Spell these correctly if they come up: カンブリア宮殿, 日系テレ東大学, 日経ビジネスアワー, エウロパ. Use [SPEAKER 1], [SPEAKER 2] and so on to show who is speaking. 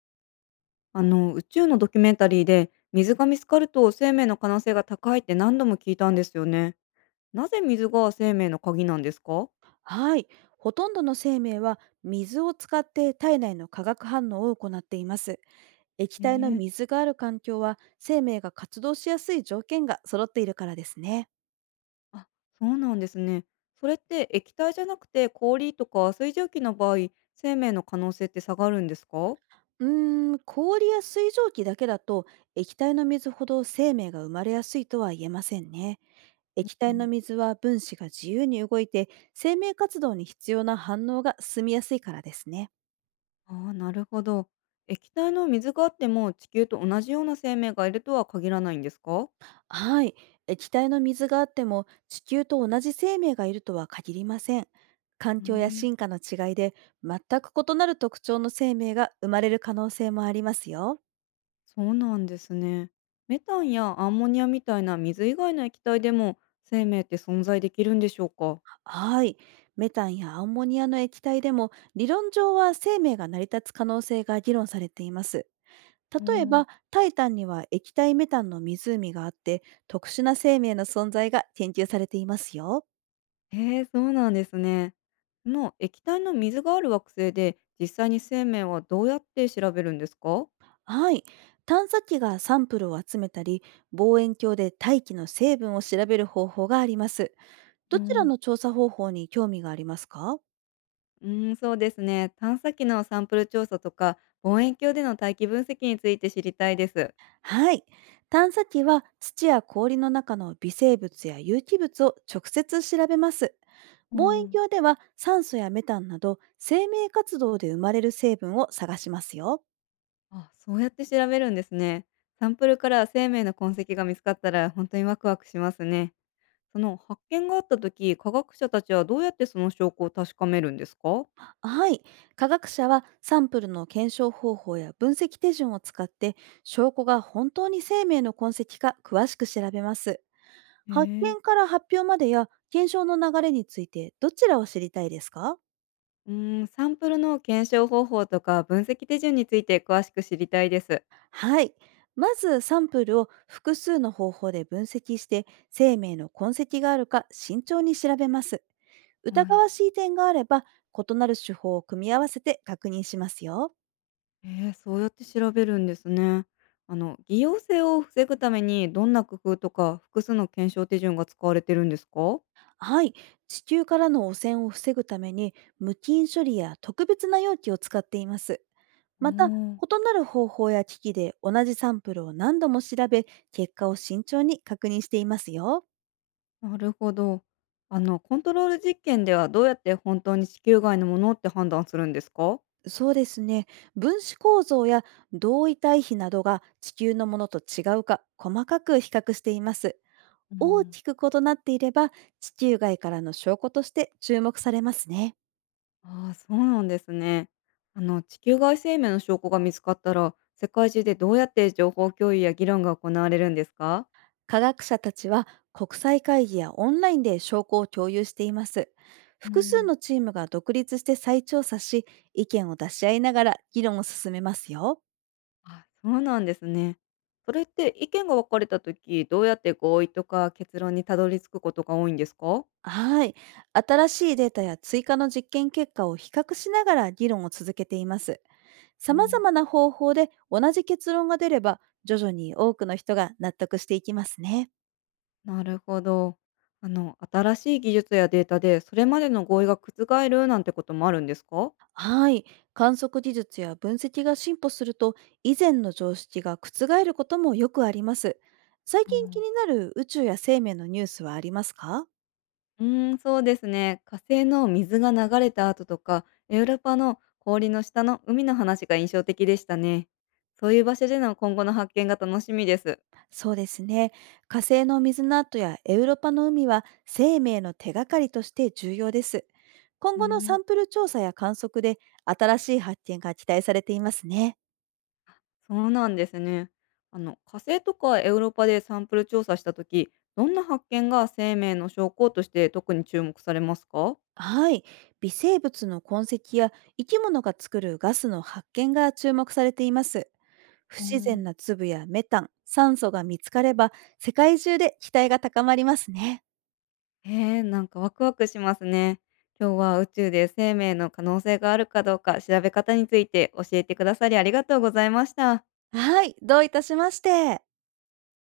[SPEAKER 1] あの宇宙のドキュメンタリーで水が見つかると生命の可能性が高いって何度も聞いたんですよね。なぜ水が生命の鍵なんですか？
[SPEAKER 2] はい。ほとんどの生命は水を使って体内の化学反応を行っています。液体の
[SPEAKER 1] ええ、
[SPEAKER 2] 水がある環境は、生命が活動しやすい条件が揃っているからですね。
[SPEAKER 1] あ、そうなんですね。それって液体じゃなくて氷とか水蒸気の場合、生命の可能性って下がるんですか？
[SPEAKER 2] 氷や水蒸気だけだと、液体の水ほど生命が生まれやすいとは言えませんね。
[SPEAKER 1] う
[SPEAKER 2] 液体の
[SPEAKER 1] ん。
[SPEAKER 2] 水は分子が自由に動いて、生命活動に必要な反応が進みやすいからですね。
[SPEAKER 1] あー、なるほど。液体の水があっても地球と同じような生命がいるとは限らないんですか？
[SPEAKER 2] はい。液体の水があっても、地球と同じ生命がいるとは限りません。環
[SPEAKER 1] うー
[SPEAKER 2] 境や
[SPEAKER 1] ん、
[SPEAKER 2] 進化の違いで、全く異なる特徴の生命が生まれる可能性もありますよ。
[SPEAKER 1] そうなんですね。メタンやアンモニアみたいな水以外の液体でも生命って存在できるんでしょうか？
[SPEAKER 2] はい。メタンやアンモニアの液体でも、理論上は生命が成り立つ可能性が議論されています。
[SPEAKER 1] う
[SPEAKER 2] 例え
[SPEAKER 1] ん、お
[SPEAKER 2] ば、
[SPEAKER 1] ー。
[SPEAKER 2] タイタンには液体メタンの湖があって、特殊な生命の存在が研究されていますよ。
[SPEAKER 1] へえ、そうなんですね。その液体の水がある惑星で実際に生命はどうやって調べるんですか？
[SPEAKER 2] はい。探査機がサンプルを集めたり、望遠鏡で大気の成分を調べる方法があります。ど
[SPEAKER 1] う
[SPEAKER 2] ち
[SPEAKER 1] ん、
[SPEAKER 2] ら
[SPEAKER 1] おー。
[SPEAKER 2] の調査方法に興味がありますか？
[SPEAKER 1] うーん、そうですね。探査機のサンプル調査とか望遠鏡での大気分析について知りたいです。
[SPEAKER 2] はい。探査機は土や氷の中の微生物や有機物を直接調べます。
[SPEAKER 1] う
[SPEAKER 2] 望遠
[SPEAKER 1] ん。
[SPEAKER 2] 鏡では酸素やメタンなど、生命活動で生まれる成分を探しますよ。
[SPEAKER 1] あ、そうやって調べるんですね。サンプルから生命の痕跡が見つかったら本当にワクワクしますね。その発見があった時、科学者たちはどうやってその証拠を確かめるんですか？
[SPEAKER 2] はい。科学者はサンプルの検証方法や分析手順を使って、証拠が本当に生命の痕跡か詳しく調べます。
[SPEAKER 1] へ
[SPEAKER 2] 発
[SPEAKER 1] え。
[SPEAKER 2] 見から発表までや検証の流れについて、どちらを知りたいですか？
[SPEAKER 1] うーん、サンプルの検証方法とか分析手順について詳しく知りたいです。
[SPEAKER 2] はい。まずサンプルを複数の方法で分析して、生命の痕跡があるか慎重に調べます。
[SPEAKER 1] は
[SPEAKER 2] 疑
[SPEAKER 1] い。
[SPEAKER 2] わしい点があれば、異なる手法を組み合わせて確認しますよ。
[SPEAKER 1] えー、そうやって調べるんですね。あの偽陽性を防ぐためにどんな工夫とか複数の検証手順が使われてるんですか？
[SPEAKER 2] はい。地球からの汚染を防ぐために、無菌処理や特別な容器を使っています。
[SPEAKER 1] お
[SPEAKER 2] また、
[SPEAKER 1] ー、
[SPEAKER 2] 異なる方法や機器で同じサンプルを何度も調べ、結果を慎重に確認していますよ。
[SPEAKER 1] なるほど。あのコントロール実験ではどうやって本当に子宮外のものって判断するんですか？
[SPEAKER 2] そうですね。分子構造や同位体比などが地球のものと違うか、細かく比較しています。大きく異なっていれば、地球外からの証拠として注目されますね。
[SPEAKER 1] ああ、そうなんですね。あの、地球外生命の証拠が見つかったら、世界中でどうやって情報共有や議論が行われるんですか？
[SPEAKER 2] 科学者たちは国際会議やオンラインで証拠を共有しています。
[SPEAKER 1] う
[SPEAKER 2] 複数
[SPEAKER 1] ん、
[SPEAKER 2] のチームが独立して再調査し、意見を出し合いながら議論を進めますよ。
[SPEAKER 1] あ、そうなんですね。それって意見が分かれた時、どうやって合意とか結論にたどり着くことが多いんですか？
[SPEAKER 2] はい。新しいデータや追加の実験結果を比較しながら議論を続けています。
[SPEAKER 1] う
[SPEAKER 2] 様
[SPEAKER 1] ん、
[SPEAKER 2] 々な方法で同じ結論が出れば、徐々に多くの人が納得していきますね。
[SPEAKER 1] なるほど。あの、新しい技術やデータで、それまでの合意が覆るなんてこともあるんですか？
[SPEAKER 2] はい。観測技術や分析が進歩すると、以前の常識が覆ることもよくあります。最近気になる宇宙や生命のニュースはありますか？
[SPEAKER 1] うーん、そうですね。火星の水が流れた後とか、エウラパの氷の下の海の話が印象的でしたね。そういう場所での今後の発見が楽しみです。
[SPEAKER 2] そうですね。火星の水の跡やエウロパの海は、生命の手がかりとして重要です。今
[SPEAKER 1] うー
[SPEAKER 2] 後の
[SPEAKER 1] ん、
[SPEAKER 2] サンプル調査や観測で、新しい発見が期待されていますね。
[SPEAKER 1] そうなんですね。あの、火星とかエウロパでサンプル調査した時、どんな発見が生命の証拠として特に注目されますか？
[SPEAKER 2] はい。微生物の痕跡や生き物が作るガスの発見が注目されています。不
[SPEAKER 1] う
[SPEAKER 2] 自然
[SPEAKER 1] ん、
[SPEAKER 2] な粒やメタン、酸素が見つかれば、世界中で期待が高まりますね。
[SPEAKER 1] へえ、なんかワクワクしますね。今日は宇宙で生命の可能性があるかどうか調べ方について教えてくださりありがとうございました。
[SPEAKER 2] はい、どういたしまして。